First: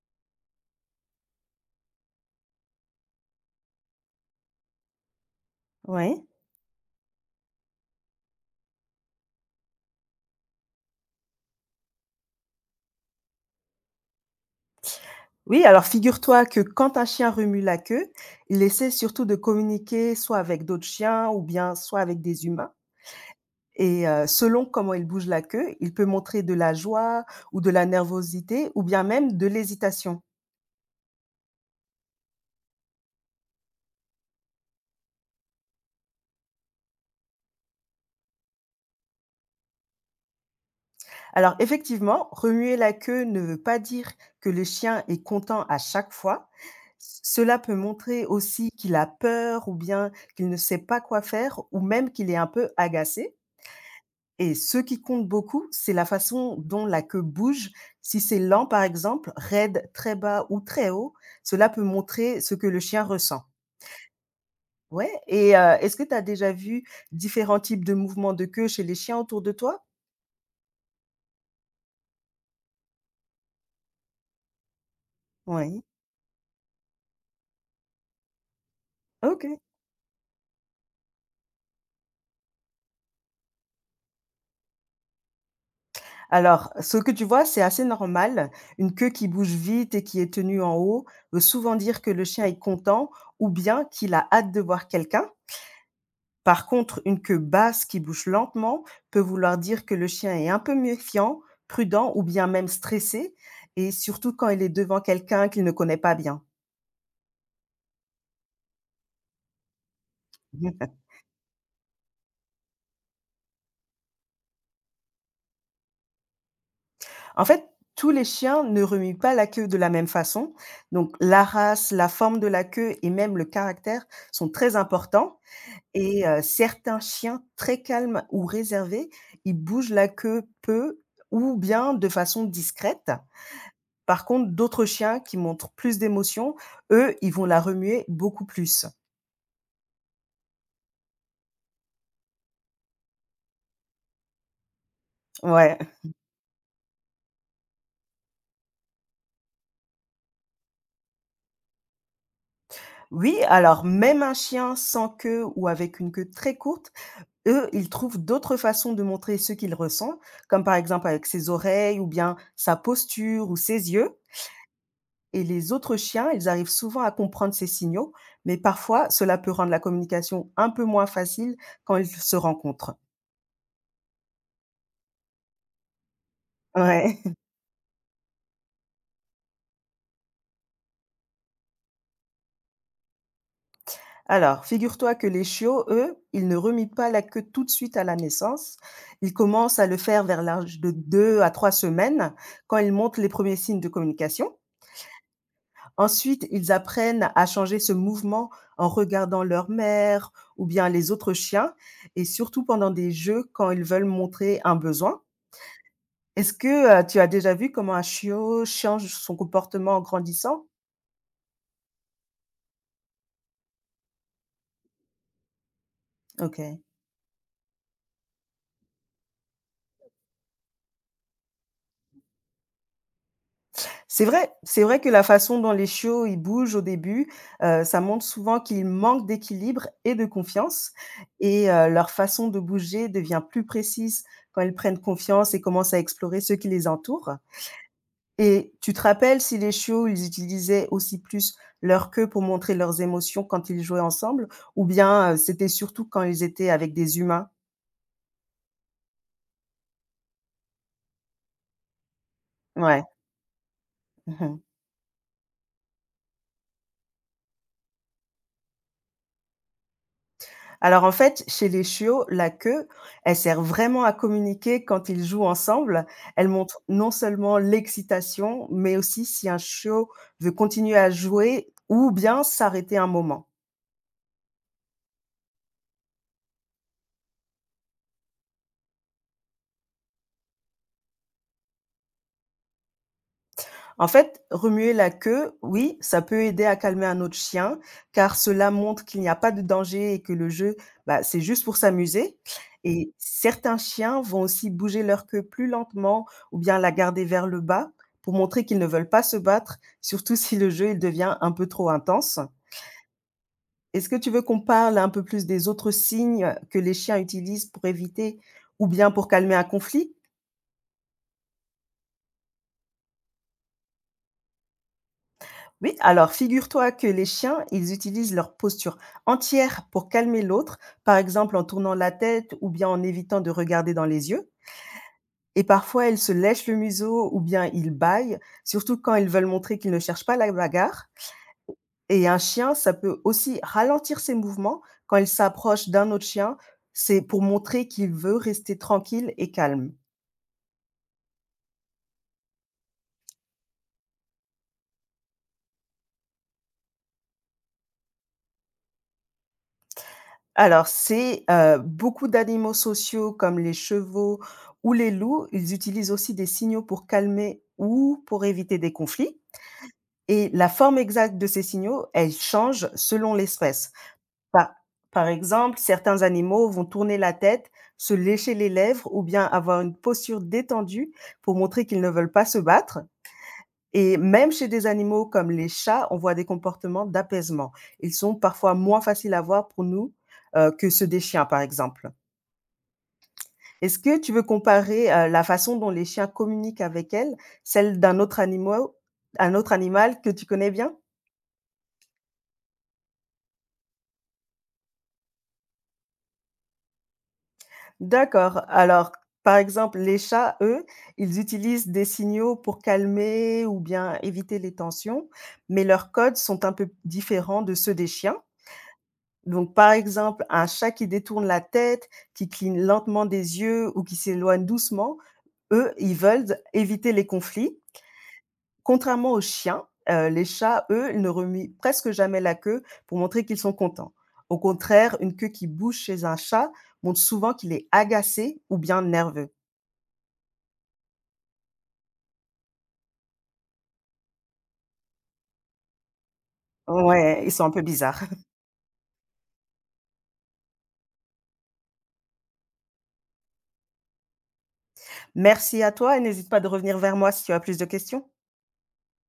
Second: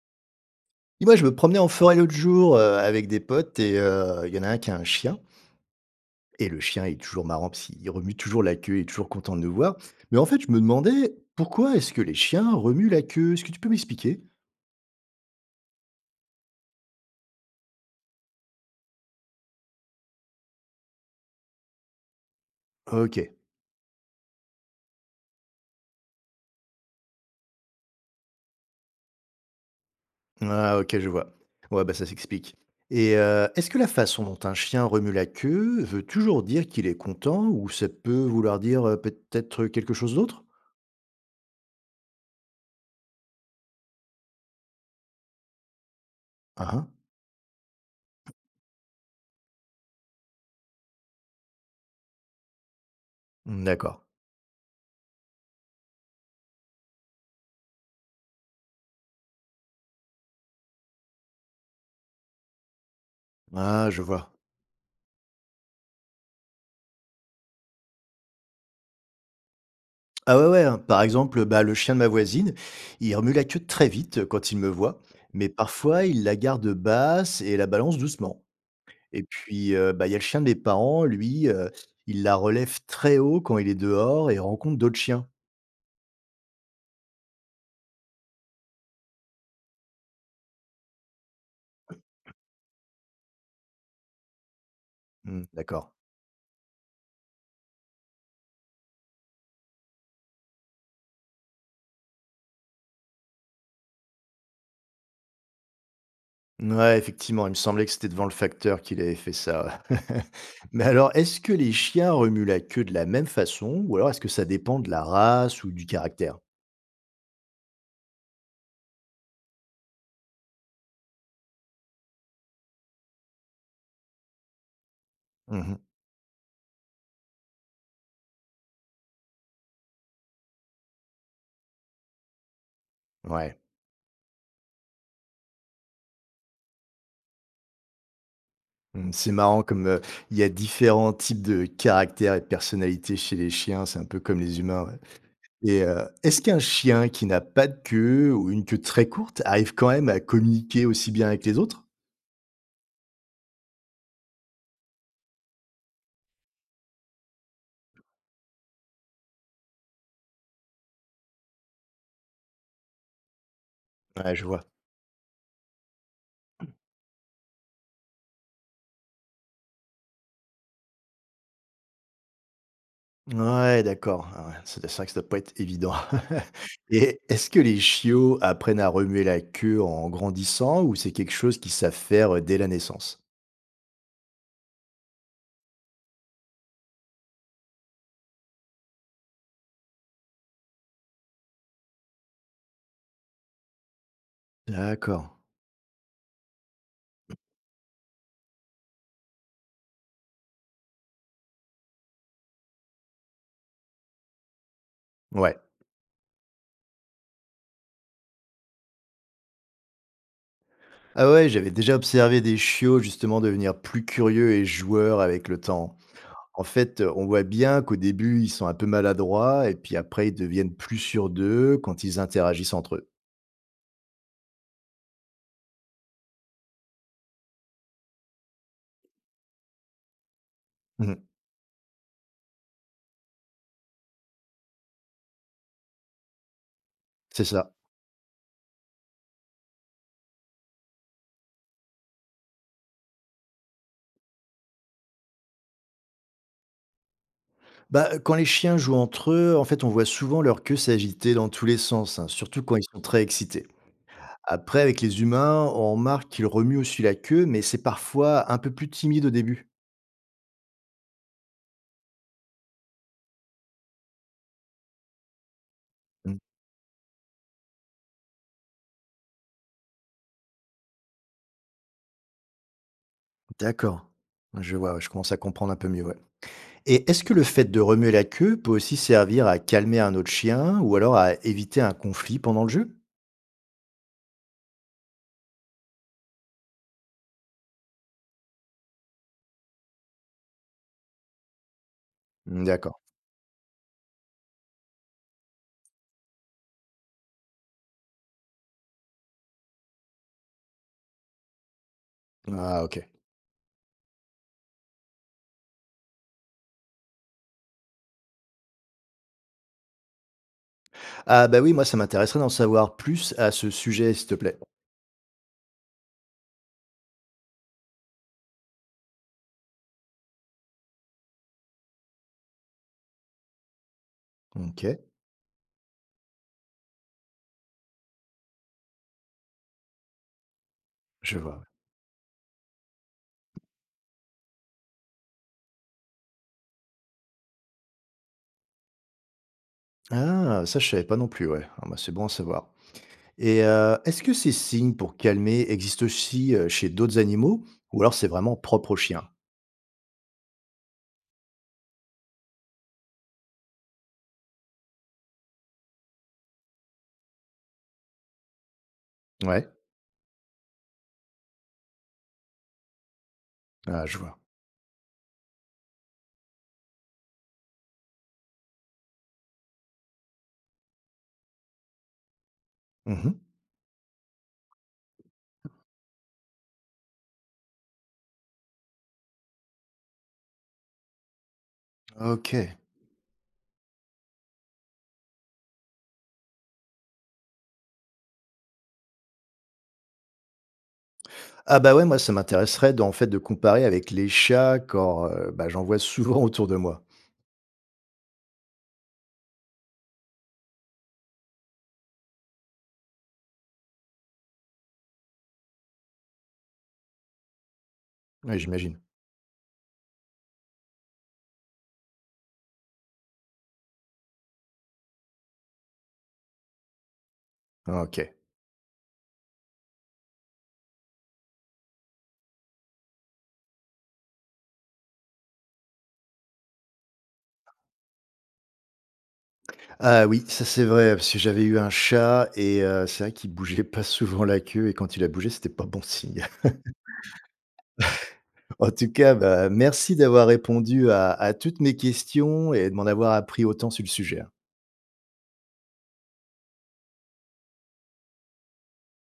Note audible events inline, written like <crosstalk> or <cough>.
Et moi, je me promenais en forêt l'autre jour, avec des potes et il y en a un qui a un chien Ouais. et le chien est toujours marrant parce qu'il remue toujours la queue, il est toujours content de nous voir. Mais en fait, je me demandais pourquoi est-ce que les chiens remuent la queue? Est-ce que tu peux m'expliquer? Oui, alors figure-toi que quand un chien remue la queue, il essaie surtout de communiquer soit avec d'autres chiens ou bien soit avec des humains. OK. Selon comment il bouge la queue, il peut montrer de la joie ou de la nervosité ou bien même de l'hésitation. Ah OK, je vois. Ouais, bah, ça s'explique et est-ce que la façon dont un chien remue la queue veut toujours dire qu'il est content ou ça peut vouloir dire, peut-être quelque chose d'autre? Alors effectivement, remuer la queue ne veut pas dire que le chien est content à chaque fois. Ah, hein. Cela peut montrer aussi qu'il a peur ou bien qu'il ne sait pas quoi faire ou même qu'il est un peu agacé. D'accord. Et ce qui compte beaucoup, c'est la façon dont la queue bouge. Si c'est lent, par exemple, raide, très bas ou très haut, cela peut montrer ce que le chien ressent. Ah, je vois. Ouais, est-ce que tu as déjà vu différents types de mouvements de queue chez les chiens autour de toi? Ah ouais, ouais, hein. Par exemple, bah, le chien de ma voisine, il remue la queue très vite quand il me voit, mais Oui, parfois il la garde basse et la balance doucement. Et OK. puis, bah, il y a le chien de mes parents, lui, il la relève très haut quand il est dehors et rencontre d'autres chiens. Alors, ce que tu vois, c'est assez normal. Une queue qui bouge vite et qui est tenue en haut veut souvent dire que le chien est content ou bien qu'il a hâte de voir quelqu'un. Hmm, d'accord. Par contre, une queue basse qui bouge lentement peut vouloir dire que le chien est un peu méfiant, prudent ou bien même stressé, et surtout quand il est devant quelqu'un qu'il ne connaît pas bien. Ouais, effectivement, il me semblait que c'était devant le facteur qu'il avait fait ça. <laughs> Mais alors, est-ce que les chiens remuent la queue de la même façon, ou alors est-ce que ça dépend de la race ou du caractère? En fait, tous les chiens ne remuent pas la queue de la même façon. Donc, la race, la forme de la queue et même le caractère sont très importants. Mhm. Certains chiens très calmes ou réservés, ils bougent la queue peu ou bien de façon discrète. Ouais. Par contre, d'autres chiens qui montrent plus d'émotion, eux, ils vont la remuer beaucoup plus. Mmh, c'est marrant comme, il y a différents types de caractères et de personnalités chez les chiens, c'est un peu comme les humains, ouais, Ouais. et est-ce qu'un chien qui n'a pas de queue ou une queue très courte arrive quand même à communiquer aussi bien avec les autres? Oui, alors même un chien sans queue ou avec une queue très courte, eux, ils trouvent d'autres façons de montrer ce qu'ils ressentent, comme par exemple avec ses oreilles ou bien sa posture ou ses yeux. Ouais, je vois. Et les autres chiens, ils arrivent souvent à comprendre ces signaux, mais parfois, cela peut rendre la communication un peu moins facile quand ils se rencontrent. Ouais, d'accord, ah ouais, c'est vrai que ça doit pas être évident. <laughs> Et Ouais. est-ce que les chiots apprennent à remuer la queue en grandissant ou c'est quelque chose qu'ils savent faire, dès la naissance? Alors, figure-toi que les chiots, eux, ils ne remuent pas la queue tout de suite à la naissance. Ils commencent à le faire vers l'âge de 2 à 3 semaines, quand ils montrent les premiers signes de communication. D'accord. Ensuite, ils apprennent à changer ce mouvement en regardant leur mère ou bien les autres chiens, et surtout pendant des jeux quand ils veulent montrer un besoin. Ouais. Est-ce que tu as déjà vu comment un chiot change son comportement en grandissant? Ah ouais, j'avais déjà observé des chiots justement devenir plus curieux et joueurs avec le temps. Ok. En fait, on voit bien qu'au début, ils sont un peu maladroits et puis après, ils deviennent plus sûrs d'eux quand ils interagissent entre eux. C'est vrai que la façon dont les chiots, ils bougent au début, ça montre souvent qu'ils manquent d'équilibre et de confiance Mhm. et leur façon de bouger devient plus précise quand ils prennent confiance et commencent à explorer ceux qui les entourent C'est ça. et tu te rappelles si les chiots, ils utilisaient aussi plus leur queue pour montrer leurs émotions quand ils jouaient ensemble ou bien, c'était surtout quand ils étaient avec des humains? Bah, quand les chiens jouent entre eux, en fait, on voit souvent leur queue s'agiter dans tous les sens, hein, surtout quand ils sont Ouais. très excités. <laughs> Après, avec les humains, on remarque qu'ils remuent aussi la queue, mais c'est parfois un peu plus timide au début. Alors en fait, chez les chiots, la queue, elle sert vraiment à communiquer quand ils jouent ensemble. Mhm. Elle montre non seulement l'excitation, mais aussi si un chiot veut continuer à jouer ou bien s'arrêter un moment. D'accord. Je vois, je commence à comprendre un peu mieux, ouais. Et est-ce que le fait de remuer la queue peut aussi servir à calmer un autre chien ou alors à éviter un conflit pendant le jeu? En fait, remuer la queue, oui, ça peut aider à calmer un autre chien, car cela montre qu'il n'y a pas de danger et que le jeu, bah, c'est juste pour s'amuser. Mmh, d'accord. Et certains chiens vont aussi bouger leur queue plus lentement ou bien la garder vers le bas pour montrer qu'ils ne veulent pas se battre, surtout si le jeu il devient un peu trop intense. Ah, OK. Est-ce que tu veux qu'on parle un peu plus des autres signes que les chiens utilisent pour éviter ou bien pour calmer un conflit? Ah, bah, oui, moi, ça m'intéresserait d'en savoir plus à ce sujet, s'il te plaît. Oui, alors figure-toi que les chiens, ils utilisent leur posture entière pour calmer l'autre, par exemple en tournant la tête ou bien en évitant de regarder dans les yeux. OK, Et parfois, ils se lèchent le museau ou bien ils bâillent, surtout quand ils veulent montrer qu'ils ne cherchent pas la bagarre. je vois, ouais. Et un chien, ça peut aussi ralentir ses mouvements quand il s'approche d'un autre chien, c'est pour montrer qu'il veut rester tranquille et calme. Ah, ça, je savais pas non plus, ouais. Ah, bah, c'est bon à savoir. Et est-ce que ces signes pour calmer existent aussi, chez d'autres animaux ou alors c'est vraiment propre aux chiens? Alors, c'est, beaucoup d'animaux sociaux comme les chevaux ou les loups, ils utilisent aussi des signaux pour calmer ou pour éviter des conflits Ouais. et la forme exacte de ces signaux, elle change selon l'espèce. Ah, je vois. Par Par exemple, certains animaux vont tourner la tête, se lécher les lèvres ou bien avoir une posture détendue pour montrer qu'ils ne veulent pas se battre Mmh. et même chez des animaux comme les chats, on voit des comportements d'apaisement. Ils sont parfois moins faciles à voir pour nous, que ceux des chiens, par exemple. OK. Est-ce que tu veux comparer, la façon dont les chiens communiquent avec elles, celle d'un autre animal, un autre animal que tu connais bien? Ah bah ouais, moi ça m'intéresserait d'en fait de comparer avec les chats quand, bah, j'en vois souvent <laughs> autour de moi. D'accord. Alors, par exemple, les chats, eux, ils utilisent des signaux pour calmer ou bien éviter les tensions, mais leurs codes sont un peu différents de ceux des chiens. Ouais, j'imagine. Donc, par exemple, un chat qui détourne la tête, qui cligne lentement des yeux ou qui s'éloigne doucement, eux, ils veulent éviter les conflits. OK. Contrairement aux chiens, les chats, eux, ils ne remuent presque jamais la queue pour montrer qu'ils sont contents. Au contraire, une queue qui bouge chez un chat montre souvent qu'il est agacé ou bien nerveux. Ah oui, ça c'est vrai, parce que j'avais eu un chat et c'est vrai qu'il bougeait pas souvent la queue et quand il a bougé, c'était pas bon signe. <laughs> Ouais, ils sont un peu bizarres. En tout cas, bah, merci d'avoir répondu à toutes mes questions et de m'en avoir appris autant sur le sujet, hein. Merci à toi et n'hésite pas de revenir vers moi si tu as plus de questions.